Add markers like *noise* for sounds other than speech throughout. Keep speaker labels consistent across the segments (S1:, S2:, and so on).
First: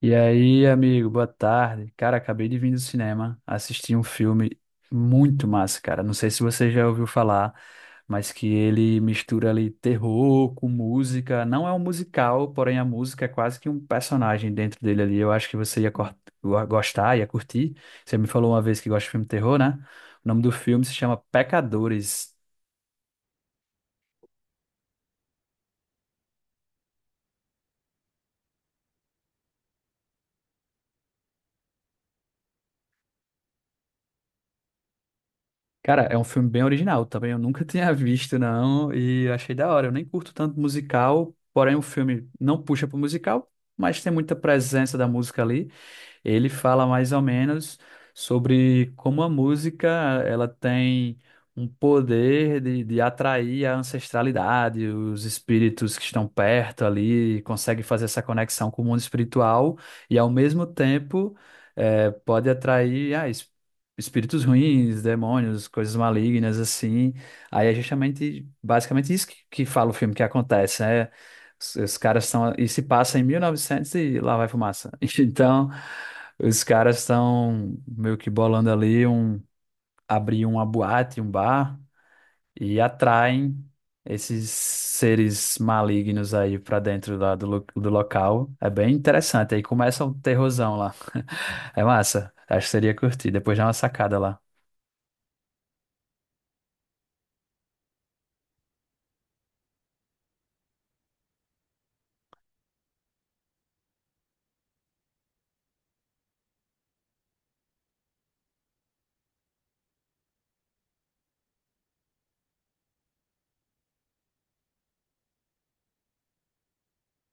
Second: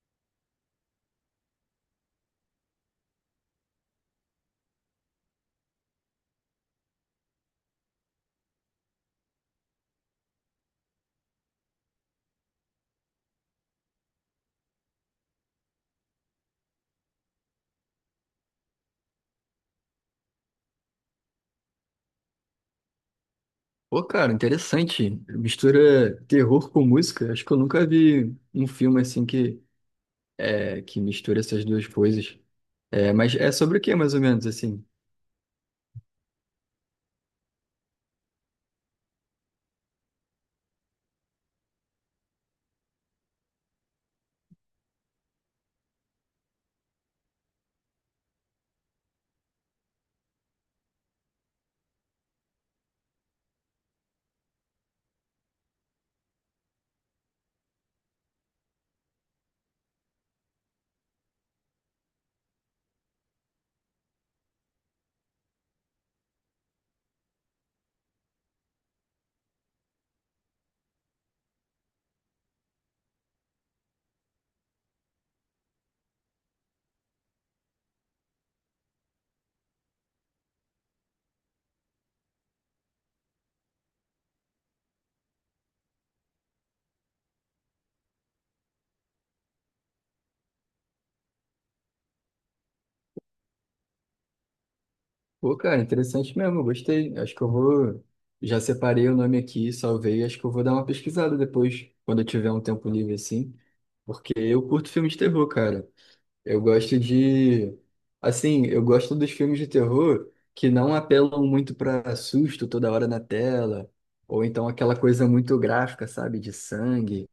S1: E aí, amigo, boa tarde. Cara, acabei de vir do cinema, assisti um filme muito massa, cara. Não sei se você já ouviu falar, mas que ele mistura ali terror com música. Não é um musical, porém a música é quase que um personagem dentro dele ali. Eu acho que você ia gostar, ia curtir. Você me falou uma vez que gosta de filme terror, né? O nome do filme se chama Pecadores.
S2: Pô, cara, interessante. Mistura terror com música. Acho que eu nunca vi um filme assim que, que mistura essas duas coisas. É, mas é sobre o que, mais ou menos, assim?
S1: Cara, é um filme bem original também. Eu nunca *laughs* tinha visto, não. E achei da hora. Eu nem curto tanto musical, porém o filme não puxa pro musical, mas tem muita presença da música ali. Ele fala mais ou menos sobre como a música ela tem um poder de atrair a ancestralidade, os espíritos que estão perto ali, consegue fazer essa conexão com o mundo espiritual e, ao mesmo tempo, pode atrair espíritos ruins, demônios, coisas malignas assim. Aí é justamente, basicamente isso que fala o filme que acontece, né? Os caras estão. E se passa em 1900 e lá vai fumaça. *laughs* Então, os caras estão meio que bolando ali um, abrir uma boate, um bar, e atraem esses seres malignos aí pra dentro lá do, do local. É bem interessante. Aí começa um terrorzão lá. *laughs* É massa. Acho que seria curtir. Depois dá uma sacada lá.
S2: Pô, cara, interessante mesmo, eu gostei. Acho que eu vou. Já separei o nome aqui, salvei. Acho que eu vou dar uma pesquisada depois, quando eu tiver um tempo livre, assim. Porque eu curto filme de terror, cara. Eu gosto de. Assim, eu gosto dos filmes de terror que não apelam muito para susto toda hora na tela, ou então aquela coisa muito gráfica, sabe, de sangue.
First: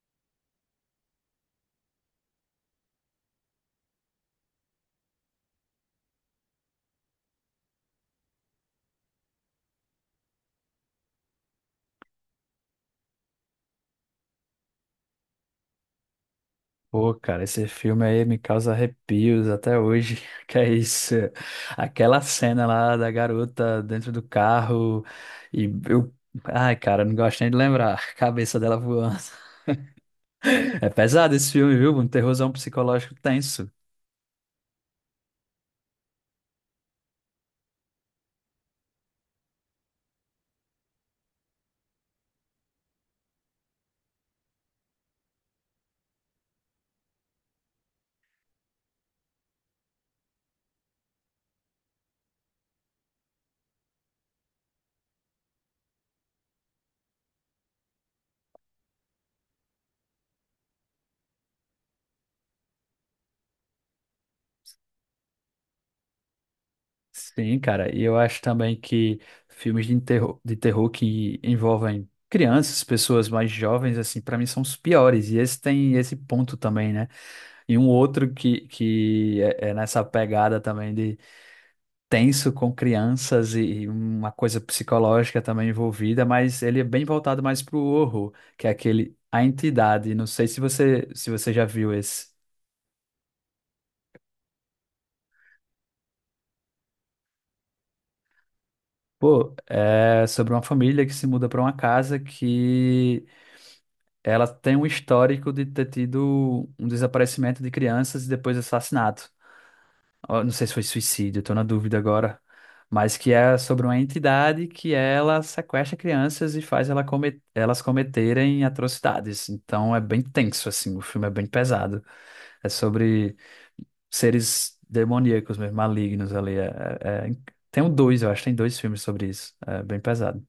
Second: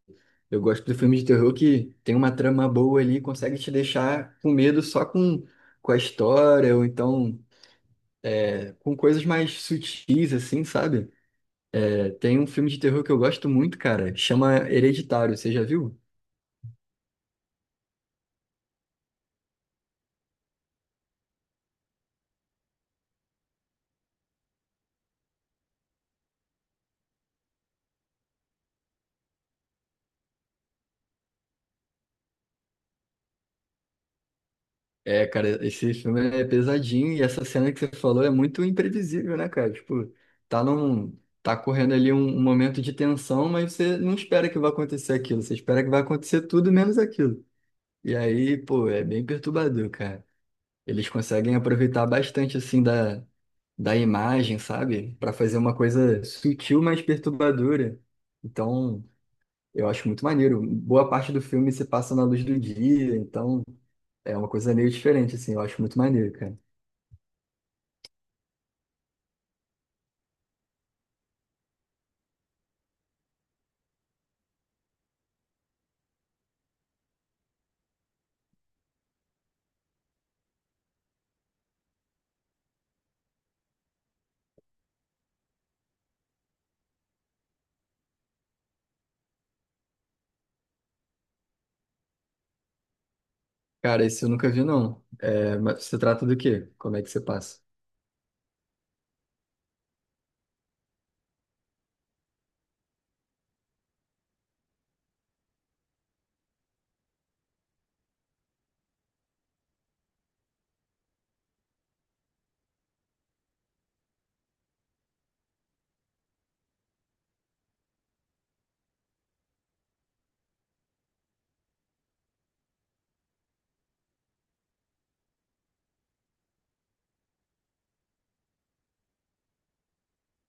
S2: Eu gosto do filme de terror que tem uma trama boa ali, consegue te deixar com medo só com a história, ou então com coisas mais sutis, assim, sabe? É, tem um filme de terror que eu gosto muito, cara, chama Hereditário, você já viu?
S1: Pô, cara, esse filme aí me causa arrepios até hoje. *laughs* Que é isso? Aquela cena lá da garota dentro do carro e eu. Ai, cara, não gosto nem de lembrar. *laughs* Cabeça dela voando. *laughs* É pesado esse filme, viu? Um terrorzão psicológico tenso.
S2: É, cara, esse filme é pesadinho e essa cena que você falou é muito imprevisível, né, cara? Tipo, tá correndo ali um momento de tensão, mas você não espera que vai acontecer aquilo, você espera que vai acontecer tudo menos aquilo. E aí, pô, é bem perturbador, cara. Eles conseguem aproveitar bastante assim da imagem, sabe? Pra fazer uma coisa sutil, mas perturbadora. Então, eu acho muito maneiro. Boa parte do filme se passa na luz do dia, então é uma coisa meio diferente, assim. Eu acho muito maneiro, cara.
S1: Sim, cara, e eu acho também que filmes de terror, que envolvem crianças, pessoas mais jovens, assim, pra mim são os piores. E esse tem esse ponto também, né? E um outro que é, é nessa pegada também, tenso com crianças e uma coisa psicológica também envolvida, mas ele é bem voltado mais pro horror, que é aquele A Entidade. Não sei se você já viu esse.
S2: Cara, esse eu nunca vi, não. É, mas se trata do quê? Como é que você passa?
S1: Pô, é sobre uma família que se muda para uma casa que ela tem um histórico de ter tido um desaparecimento de crianças e depois assassinato. Ó, não sei se foi suicídio, tô na dúvida agora, mas que é sobre uma entidade que ela sequestra crianças e faz elas cometerem atrocidades. Então é bem tenso, assim, o filme é bem pesado. É sobre seres demoníacos mesmo, malignos ali. É- é Tem um dois, eu acho, tem dois filmes sobre isso. É bem pesado.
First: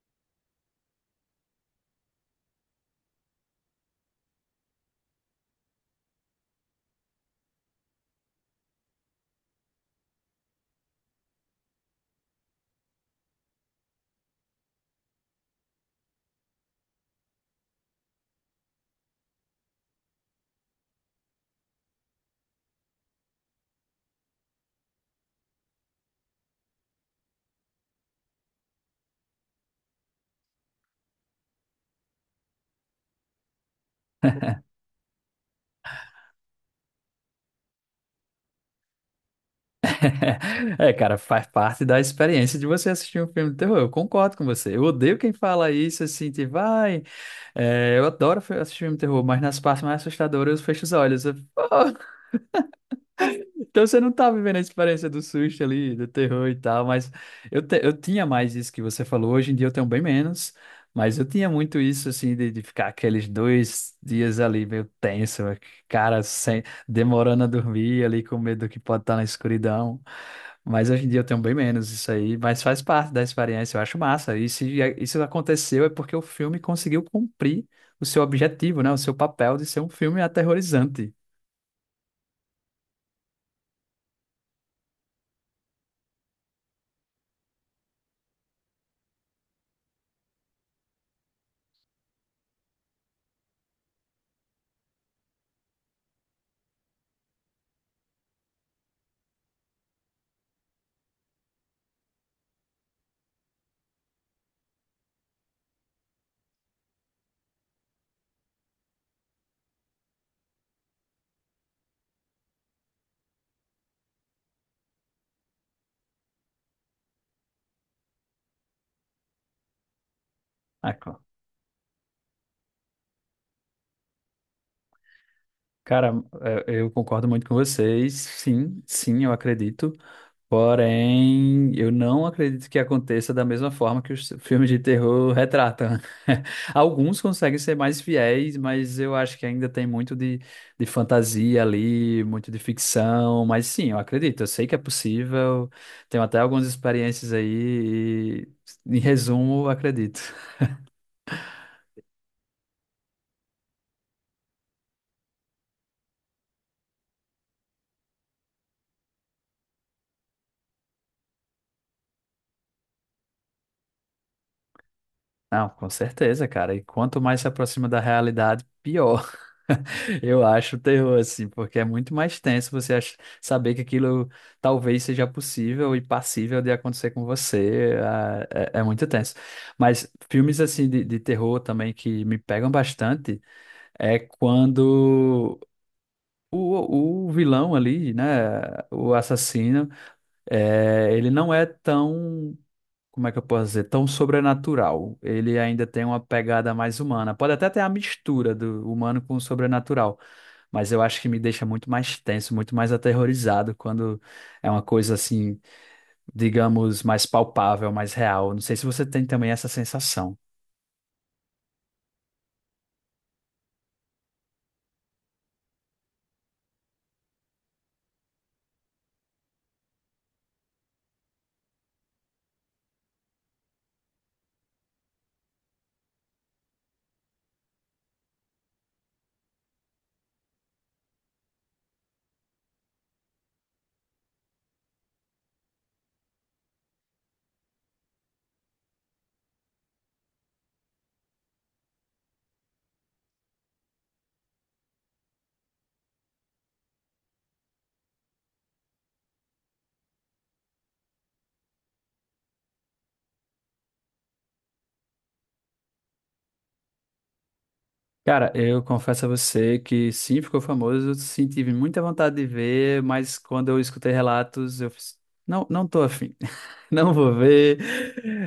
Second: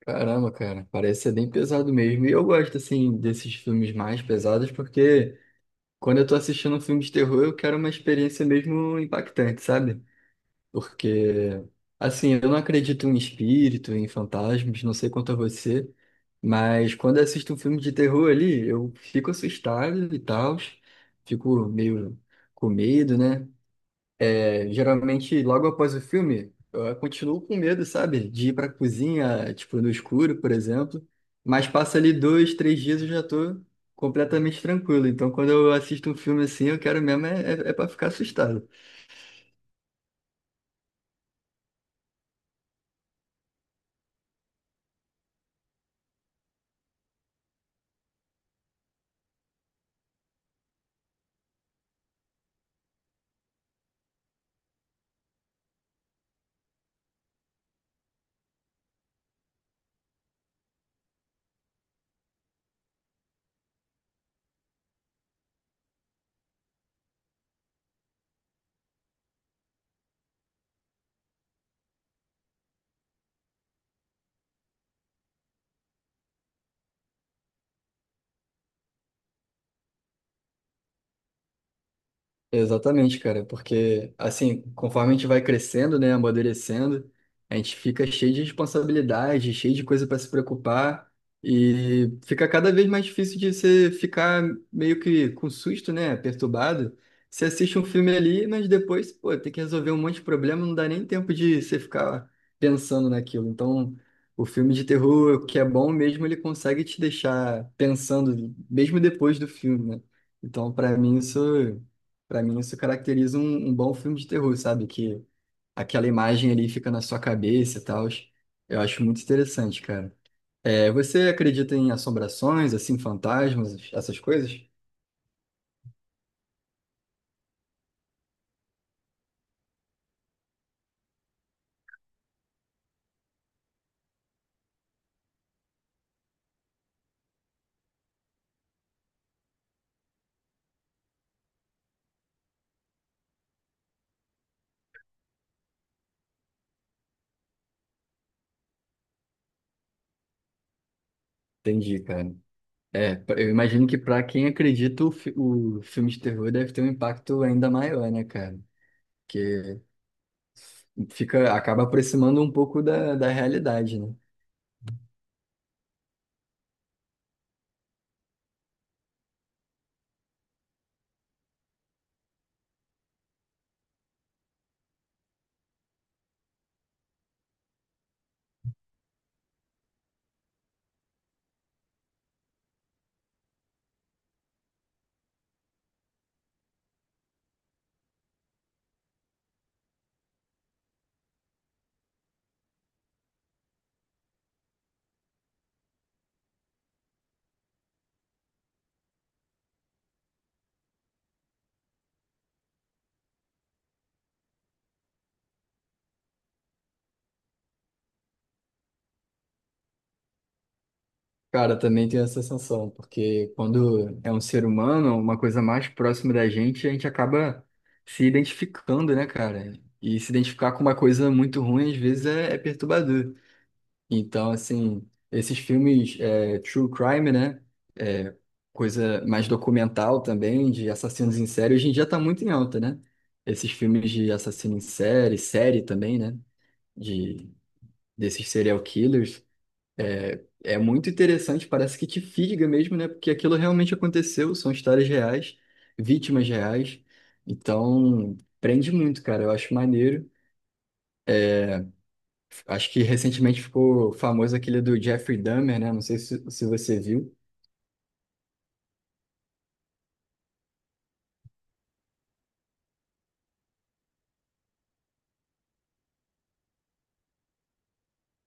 S2: Caramba, cara, parece ser bem pesado mesmo. E eu gosto, assim, desses filmes mais pesados, porque quando eu tô assistindo um filme de terror, eu quero uma experiência mesmo impactante, sabe? Porque, assim, eu não acredito em espírito, em fantasmas, não sei quanto a você, mas quando eu assisto um filme de terror ali, eu fico assustado e tal, fico meio com medo, né? É, geralmente, logo após o filme, eu continuo com medo, sabe? De ir pra cozinha, tipo, no escuro, por exemplo, mas passa ali dois, três dias eu já tô completamente tranquilo. Então, quando eu assisto um filme assim, eu quero mesmo é pra ficar assustado.
S1: *laughs* É, cara, faz parte da experiência de você assistir um filme de terror. Eu concordo com você. Eu odeio quem fala isso assim, tipo, vai. É, eu adoro assistir filme de terror, mas nas partes mais assustadoras eu fecho os olhos. Eu, *laughs* "Pô!" Então você não tá vivendo a experiência do susto ali, do terror e tal, mas eu tinha mais isso que você falou, hoje em dia eu tenho bem menos, mas eu tinha muito isso assim de ficar aqueles dois dias ali meio tenso, cara, sem, demorando a dormir ali com medo do que pode estar na escuridão. Mas hoje em dia eu tenho bem menos isso aí, mas faz parte da experiência, eu acho massa. E se isso aconteceu é porque o filme conseguiu cumprir o seu objetivo, né? O seu papel de ser um filme aterrorizante.
S2: Exatamente, cara, porque assim, conforme a gente vai crescendo, né, amadurecendo, a gente fica cheio de responsabilidade, cheio de coisa para se preocupar e fica cada vez mais difícil de você ficar meio que com susto, né, perturbado. Você assiste um filme ali, mas depois, pô, tem que resolver um monte de problema, não dá nem tempo de você ficar pensando naquilo. Então, o filme de terror, que é bom mesmo, ele consegue te deixar pensando mesmo depois do filme, né? Então, para mim, isso. Para mim, isso caracteriza um bom filme de terror, sabe? Que aquela imagem ali fica na sua cabeça e tal. Eu acho muito interessante, cara. É,
S1: Ah,
S2: você acredita em assombrações, assim, fantasmas, essas coisas?
S1: cara, é, eu concordo muito com vocês. Sim, sim, eu acredito. Porém, eu não acredito que aconteça da mesma forma que os filmes de terror retratam. *laughs* Alguns conseguem ser mais fiéis, mas eu acho que ainda tem muito de fantasia ali, muito de ficção. Mas sim, eu acredito. Eu sei que é possível. Tenho até algumas experiências aí. E, em resumo, eu acredito.
S2: Entendi, cara. Eu imagino que para quem acredita, o filme de terror deve ter um impacto ainda maior, né, cara? Porque fica, acaba aproximando um pouco da realidade, né?
S1: Não, com certeza, cara. E quanto mais se aproxima da realidade, pior. *laughs* Eu acho o terror, assim, porque é muito mais tenso você saber que aquilo talvez seja possível e passível de acontecer com você. É, é muito tenso. Mas filmes, assim, de terror também que me pegam bastante é quando o vilão ali, né, o assassino, ele não é tão, como é que eu posso dizer, tão sobrenatural. Ele ainda tem uma pegada mais humana. Pode até ter a mistura do humano com o sobrenatural, mas eu acho que me deixa muito mais tenso, muito mais aterrorizado quando é uma coisa assim, digamos, mais palpável, mais real. Não sei se você tem também essa sensação.
S2: Cara, eu também tenho essa sensação, porque quando é um ser humano, uma coisa mais próxima da gente, a gente acaba se identificando, né, cara? E se identificar com uma coisa muito ruim, às vezes, é perturbador. Então, assim, esses filmes é, true crime, né? É, coisa mais documental também, de assassinos em série, hoje em dia tá muito em alta, né? Esses filmes de assassino em série, série também, né? De, desses serial killers. É, é muito interessante, parece que te fisga mesmo, né? Porque aquilo realmente aconteceu, são histórias reais, vítimas reais. Então, prende muito, cara. Eu acho maneiro. Acho que recentemente ficou famoso aquele do Jeffrey Dahmer, né? Não sei se, se você viu.
S1: Cara, eu confesso a você que sim, ficou famoso, eu senti muita vontade de ver, mas quando eu escutei relatos, eu fiz, não, não tô afim. *laughs* Não vou ver.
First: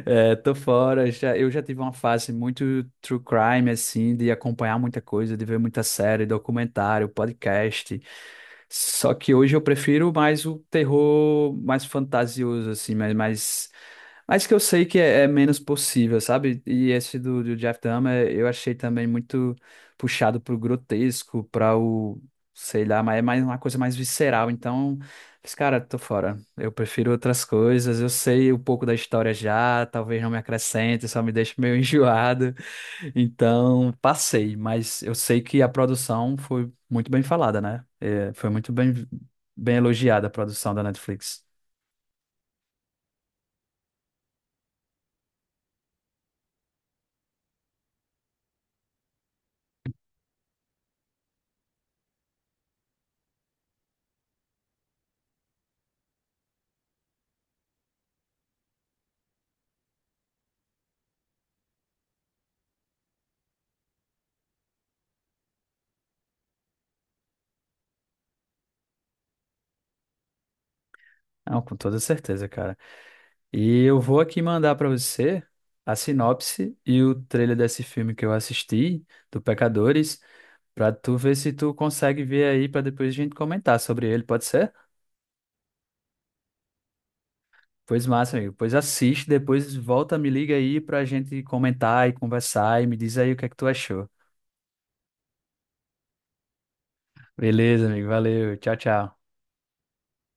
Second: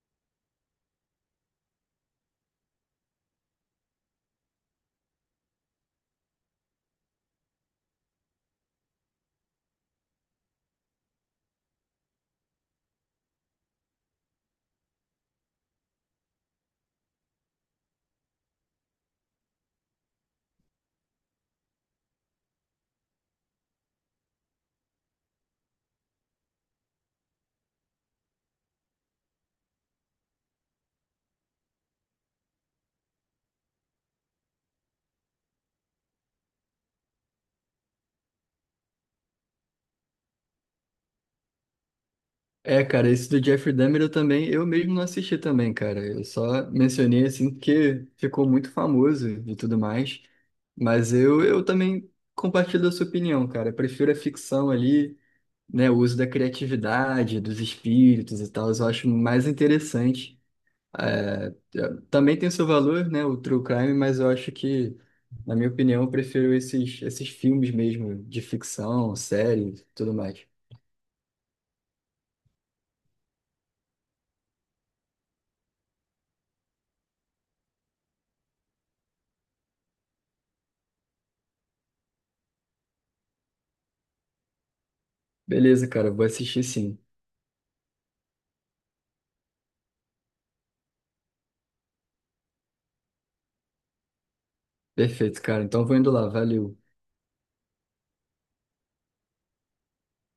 S1: É, tô fora. Já, eu já tive uma fase muito true crime, assim, de acompanhar muita coisa, de ver muita série, documentário, podcast. Só que hoje eu prefiro mais o terror mais fantasioso, assim, mas mais, mais que eu sei que é, é menos possível, sabe? E esse do, do Jeff Dahmer eu achei também muito puxado pro grotesco, para o, sei lá, mas é mais uma coisa mais visceral. Então. Mas, cara, tô fora. Eu prefiro outras coisas. Eu sei um pouco da história já, talvez não me acrescente, só me deixe meio *laughs* enjoado. Então, passei, mas eu sei que a produção foi muito bem falada, né? É, foi muito bem, bem elogiada a produção da Netflix.
S2: É, cara, esse do Jeffrey Dahmer eu também, eu mesmo não assisti também, cara. Eu só mencionei assim porque ficou muito famoso e tudo mais. Mas eu também compartilho da sua opinião, cara. Eu prefiro a ficção ali, né, o uso da criatividade, dos espíritos e tal, eu acho mais interessante. É, também tem seu valor, né, o true crime, mas eu acho que, na minha opinião, eu prefiro esses, esses filmes mesmo, de ficção, série, tudo mais.
S1: Não, com toda certeza, cara. E eu vou aqui mandar pra você a sinopse e o trailer desse filme que eu assisti, do Pecadores, pra tu ver se tu consegue ver aí, pra depois a gente comentar sobre ele, pode ser?
S2: Beleza, cara, vou assistir sim.
S1: Pois massa, amigo. Pois assiste, depois volta, me liga aí pra gente comentar e conversar e me diz aí o que é que tu achou.
S2: Perfeito, cara. Então vou indo lá, valeu.
S1: Beleza, amigo. Valeu. Tchau, tchau.